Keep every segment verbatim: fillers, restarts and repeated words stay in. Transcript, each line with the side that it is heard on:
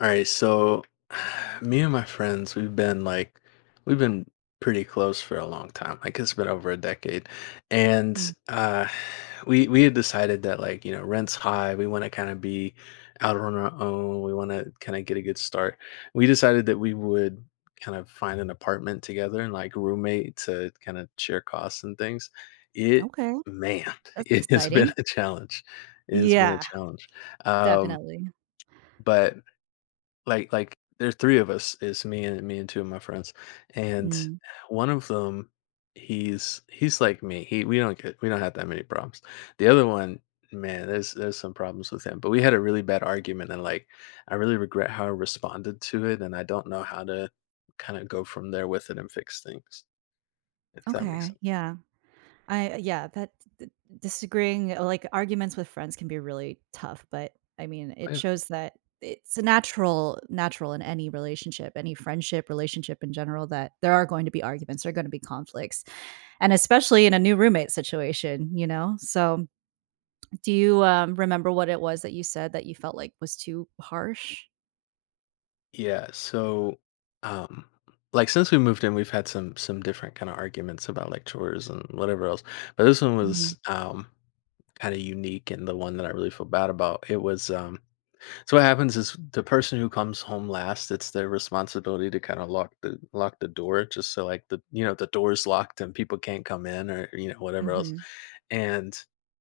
left: All right, so me and my friends, we've been like, we've been pretty close for a long time. Like it's been over a decade, and
right: Mm,
left: uh, we we had decided that like you know rent's high. We want to kind of be out on our own. We want to kind of get a good start. We decided that we would kind of find an apartment together and like roommate to kind of share costs and things. It
right: okay,
left: man,
right: that's
left: it has been
right: exciting.
left: a challenge. It has been a
right: Yeah,
left: challenge. Um,
right: definitely.
left: but like like, there's three of us, it's me and me and two of my friends, and
right: Mm,
left: one of them, he's he's like me, he we don't get we don't have that many problems. The other one, man, there's there's some problems with him, but we had a really bad argument, and, like, I really regret how I responded to it, and I don't know how to kinda go from there with it and fix things, if that makes
right: okay,
left: sense.
right: yeah. I Yeah, that d disagreeing, like, arguments with friends can be really tough, but, I mean, it
left: Yeah.
right: shows that it's a natural natural in any relationship, any friendship, relationship in general, that there are going to be arguments, there are gonna be conflicts, and especially in a new roommate situation, you know? So, do you, um, remember what it was that you said that you felt like was too harsh?
left: Yeah, so, um, like, since we moved in, we've had some some different kinda arguments about, like, chores and whatever else, but this one
right: Mhm,
left: was, um kind of unique and the one that I really feel bad about. It was um so what happens is the person who comes home last, it's their responsibility to kind of lock the lock the door, just so like the you know the door's locked and people can't come in or you know whatever else.
right: mhm,
left: And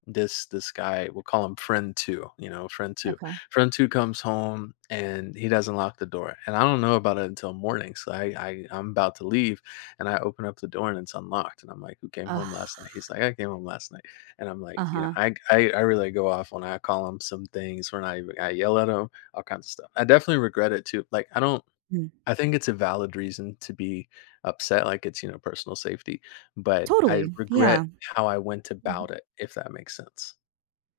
left: this this guy, we'll call him friend two, you know, friend two.
right: okay.
left: Friend two comes home and he doesn't lock the door. And I don't know about it until morning. So I, I I'm about to leave and I open up the door and it's unlocked. And I'm like, who came home
right: Ugh,
left: last night? He's like, I came home last night. And I'm like, you know,
right: uh-huh.
left: I, I I really go off. When I call them some things, when I I yell at them, all kinds of stuff. I definitely regret it too. Like, I don't—
right: Mm.
left: I think it's a valid reason to be upset, like it's you know personal safety, but I
right: Totally, yeah.
left: regret how I went
right: Mhm,
left: about it, if that makes sense.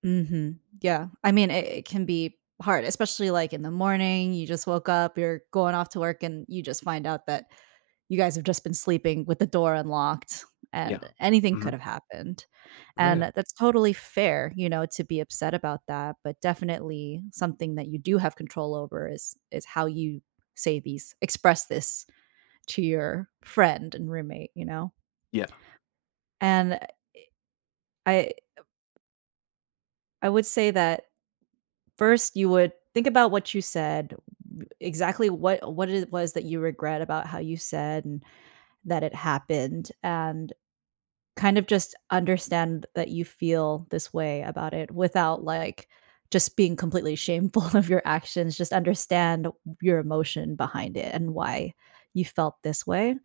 right: mhm, yeah. I mean, it it can be hard, especially, like, in the morning, you just woke up, you're going off to work, and you just find out that you guys have just been sleeping with the door unlocked, and
left: Yeah.
right: anything
left: hmm
right: could have happened,
left: Oh
right: and
left: yeah.
right: that's totally fair, you know, to be upset about that, but definitely something that you do have control over is is how you say, these express, this to your friend and roommate, you know?
left: Yeah.
right: And I I would say that, first, you would think about what you said, w exactly what what it was that you regret about how you said and that it happened, and kind of just understand that you feel this way about it without, like, just being completely shameful of your actions, just understand your emotion behind it and why you felt this way,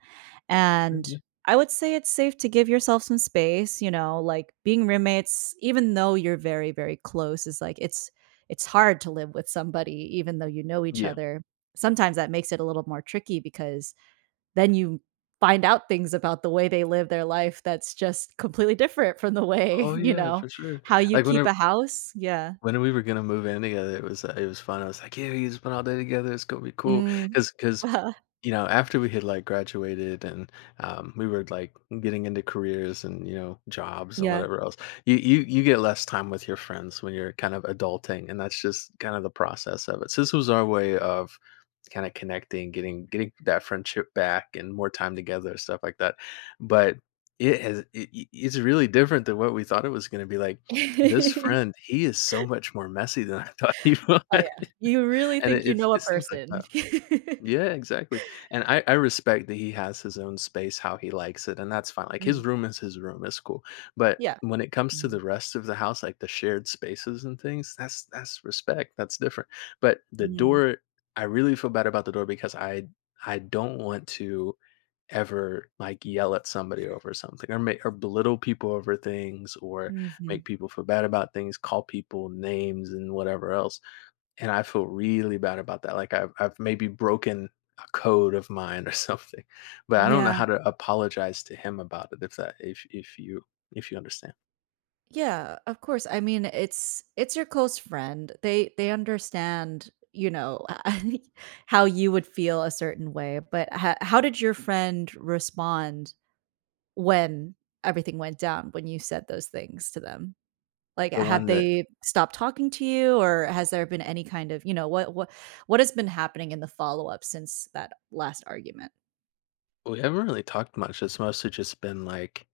right: and
left: Mhm.
right: I would say it's safe to give yourself some space, you know, like, being roommates, even though you're very, very close, is like it's it's hard to live with somebody even though you know each
left: Yeah.
right: other. Sometimes that makes it a little more tricky because then you find out things about the way they live their life that's just completely different from the way,
left: Oh
right: you
left: yeah,
right: know,
left: for sure.
right: how you
left: Like
right: keep
left: whenever
right: a house. Yeah.
left: when we were gonna move in together, it was uh, it was fun. I was like, yeah, we just spent all day together. It's gonna be cool.
right: Mm.
left: Because you know, after we had like graduated and um, we were like getting into careers and you know jobs and
right: Yeah.
left: whatever else, you you you get less time with your friends when you're kind of adulting, and that's just kind of the process of it. So this was our way of kind of connecting, getting getting that friendship back, and more time together, stuff like that. But it has it, it- it's really different than what we thought it was going to be like. This friend, he is so much more messy than I thought he was,
right: Oh, yeah. You really
left: and
right: think
left: it,
right: you
left: it's
right: know a
left: it's things like
right: person.
left: that. Yeah, exactly. And I, I respect that he has his own space, how he likes it, and that's fine. Like
right: Mm.
left: his room is his room, it's cool. But
right: Yeah.
left: when it comes to
right: Mm.
left: the rest of the house, like the shared spaces and things, that's that's respect. That's different. But the
right: Mhm.
left: door, I really feel bad about the door because I I don't want to ever like yell at somebody over something or make or belittle people over things or
right: Mhm.
left: make people feel bad about things, call people names and whatever else. And I feel really bad about that, like, I've I've maybe broken a code of mine or something, but I don't know
right: Yeah.
left: how to apologize to him about it, if that if if you if you understand.
right: Yeah, of course. I mean, it's it's your close friend. They they understand, you know, how you would feel a certain way, but ho how did your friend respond when everything went down, when you said those things to them? Like,
left: The
right: have
left: one that
right: they stopped talking to you, or has there been any kind of, you know, what what what has been happening in the follow-up since that last argument?
left: we haven't really talked much, it's mostly just been, like,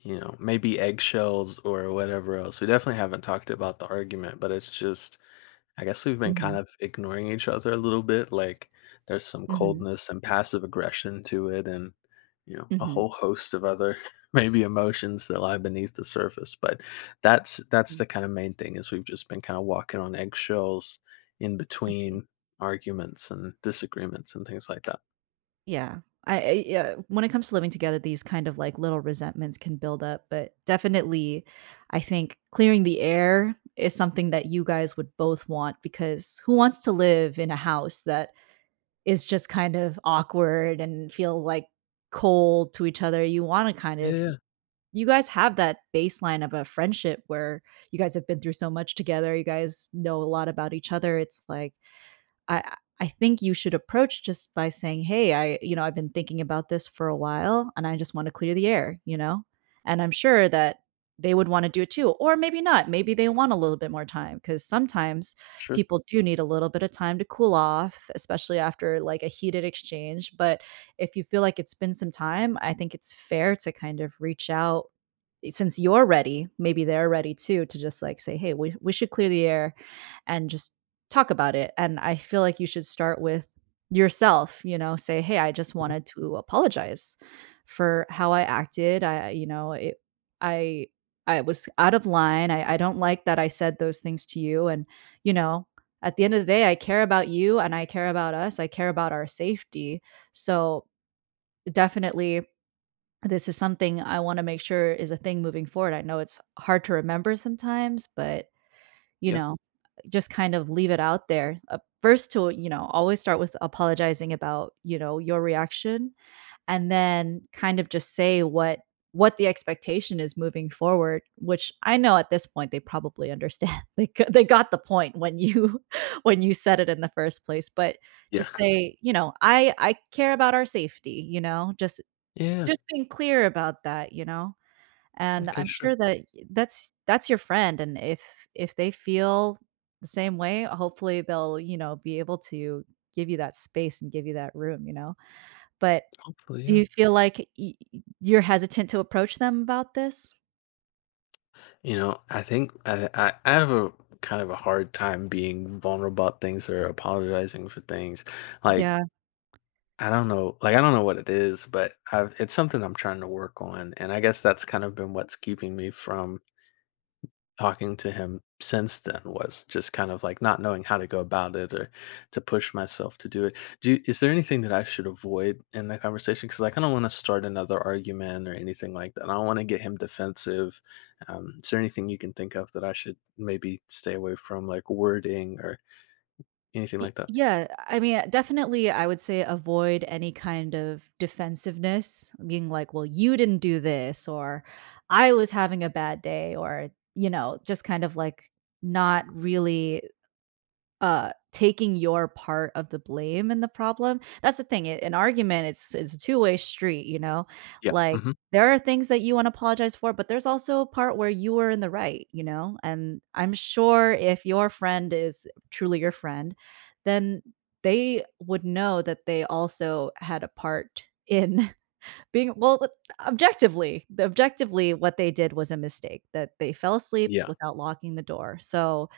left: you know, maybe eggshells or whatever else. We definitely haven't talked about the argument, but it's just— I guess we've been kind
right: Mhm,
left: of ignoring each other a little bit. Like there's some
right: mhm,
left: coldness and passive aggression to it, and you know a
right: mhm,
left: whole host of other maybe emotions that lie beneath the surface. But that's that's
right: mm,
left: the kind of main thing is we've just been kind of walking on eggshells in
right: I see.
left: between arguments and disagreements and things like that.
right: Yeah. I I Yeah, when it comes to living together, these kind of, like, little resentments can build up, but definitely, I think clearing the air is something that you guys would both want, because who wants to live in a house that is just kind of awkward and feel, like, cold to each other? You wanna kind
left: Yeah,
right: of,
left: yeah,
right: you guys have that baseline of a friendship where you guys have been through so much together, you guys know a lot about each other. It's like, I I think you should approach, just by saying, "Hey, I you know, I've been thinking about this for a while and I just wanna clear the air," you know? And I'm sure that they would wanna do it too, or maybe not, maybe they want a little bit more time, because sometimes
left: sure.
right: people do need a little bit of time to cool off, especially after, like, a heated exchange, but if you feel like it's been some time, I think it's fair to kind of reach out, eh, since you're ready, maybe they're ready too, to just, like, say, "Hey, we we should clear the air," and just talk about it. And I feel like you should start with yourself, you know, say, "Hey, I just
left: Mhm.
right: wanted to apologize for how I acted. I you know, it I I was out of line. I I don't like that I said those things to you, and, you know, at the end of the day, I care about you and I care about us. I care about our safety. So, definitely, this is something I wanna make sure is a thing moving forward. I know it's hard to remember sometimes, but, you
left: Yeah,
right: know, just kind of leave it out there." Uh, first, to, you know, always start with apologizing about, you know, your reaction, and then kind of just say what what the expectation is moving forward, which I know at this point they probably understand. They g they got the point when you when you said it in the first place, but
left: yeah,
right: just say, you know, "I I care about our safety," you know, just
left: yeah.
right: just being clear about that, you know? And
left: Okay,
right: I'm
left: sure.
right: sure that y that's that's your friend, and if if they feel the same way, hopefully they'll, you know, be able to give you that space and give you that room, you know? But
left: Hopefully,
right: do
left: yeah.
right: you feel like y y you're hesitant to approach them about this?
left: You know, I think I, I I have a kind of a hard time being vulnerable about things or apologizing for things. Like
right: Yeah.
left: I don't know, like I don't know what it is, but I've, it's something I'm trying to work on, and I guess that's kind of been what's keeping me from talking to him since then was just kind of like not knowing how to go about it or to push myself to do it. Do is there anything that I should avoid in the conversation? Because like I don't want to start another argument or anything like that. I don't want to get him defensive. Um, is there anything you can think of that I should maybe stay away from, like wording or anything
right: Y
left: like that?
right: Yeah, I mean, definitely, I would say avoid any kind of defensiveness, being like, "Well, you didn't do this," or, "I was having a bad day," or, you know, just kind of like not really, Uh, taking your part of the blame in the problem. That's the thing, I an argument, it's it's a two-way street, you know?
left: Yeah.
right: Like,
left: hmm
right: there are things that you wanna apologize for, but there's also a part where you were in the right, you know? And I'm sure if your friend is truly your friend, then they would know that they also had a part in being, well, th objectively the objectively, what they did was a mistake, that they fell asleep
left: Yeah.
right: without locking the door. So,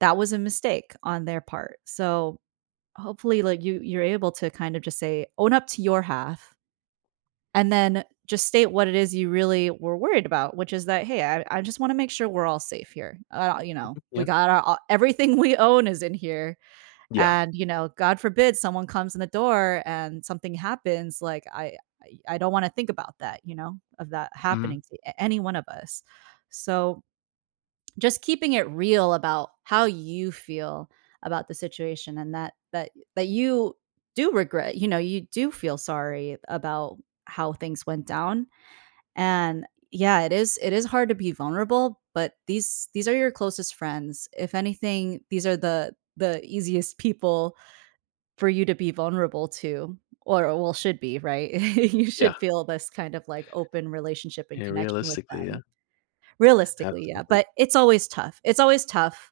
right: that was a mistake on their part. So, hopefully, like, you you're able to kind of just say, own up to your half, and then just state what it is you really were worried about, which is that, "Hey, I I just wanna make sure we're all safe here. Uh, you know, we
left: Yeah.
right: got our, all everything we own is in here,
left: Yeah.
right: and, you know, God forbid someone comes in the door and something happens, like, I I I don't wanna think about that, you know, of that
left: hmm
right: happening to a any one of us." So, just keeping it real about how you feel about the situation, and that that that you do regret, you know, you do feel sorry about how things went down. And yeah, it is it is hard to be vulnerable, but these these are your closest friends. If anything, these are the the easiest people for you to be vulnerable to, or, well, should be, right? You
left: Yeah.
right: should feel this kind of, like, open relationship and
left: And
right: connection with
left: realistically,
right: them.
left: yeah,
right: Realistically, yeah, but
left: absolutely.
right: it's always tough, it's always tough,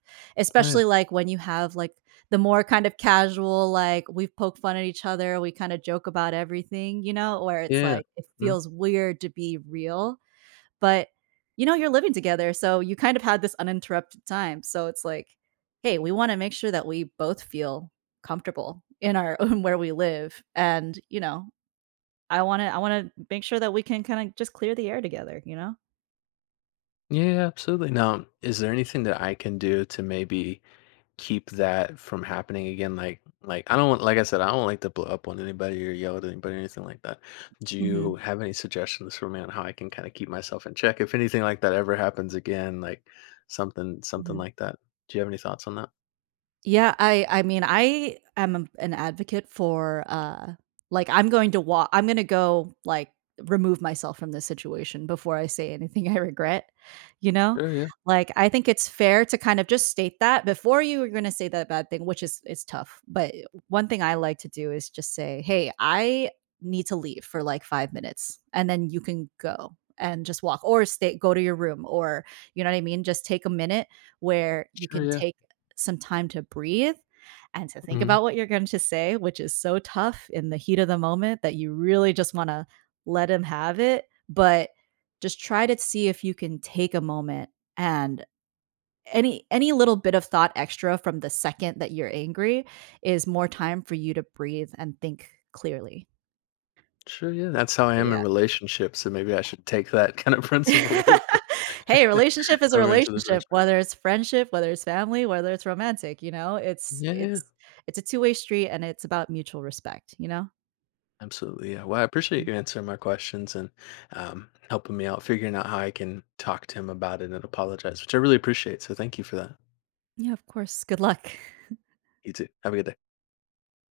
left: Oh yeah.
right: especially, like, when you have, like, the more kind of casual, like we've poked fun at each other, we kind of joke about everything, you know, where it's
left: Yeah.
right: like it
left: Yeah.
right: feels weird to be real. But, you know, you're living together, so you kind of had this uninterrupted time, so it's like, "Hey, we want to make sure that we both feel comfortable in our own, where we live, and, you know, i want to i want to make sure that we can kind of just clear the air together, you know."
left: Yeah, yeah, absolutely. Now, is there anything that I can do to maybe keep that from happening again? Like, like I don't want, like I said, I don't like to blow up on anybody or yell at anybody or anything like that. Do
right: hmm
left: you have any suggestions for me on how I can kind of keep myself in check if anything like that ever happens again? Like something, something like that. Do you have any thoughts on that?
right: Yeah, I I mean, I am a- an advocate for, uh, like, I'm going to walk I'm gonna go, like, remove myself from this situation before I say anything I regret, you know?
left: Sure, yeah.
right: Like, I think it's fair to kind of just state that before you are gonna say that bad thing, which is, it's tough, but one thing I like to do is just say, "Hey, I need to leave for, like, five minutes," and then you can go and just walk, or stay go to your room, or, you know what I mean? Just take a minute where you
left: Sure,
right: can
left: yeah.
right: take some time to breathe and to think
left: hmm
right: about what you're going to say, which is so tough in the heat of the moment that you really just want to let him have it, but just try to see if you can take a moment, and any, any little bit of thought extra from the second that you're angry is more time for you to breathe and think clearly.
left: Sure, yeah. That's how I
right: But
left: am in
right: yeah.
left: relationships. So maybe I should take that kind of principle over
right: Hey, relationship is a
left: over into the
right: relationship,
left: friendship.
right: whether it's friendship, whether it's family, whether it's romantic, you know? It's
left: Yeah, yeah,
right: it's it's a two-way street, and it's about mutual respect, you know?
left: absolutely. Yeah. Well, I appreciate
right: Mm.
left: you answering my questions and um, helping me out, figuring out how I can talk to him about it and apologize, which I really appreciate. So thank you for that.
right: Yeah, of course. Good luck.
left: You too. Have a good day.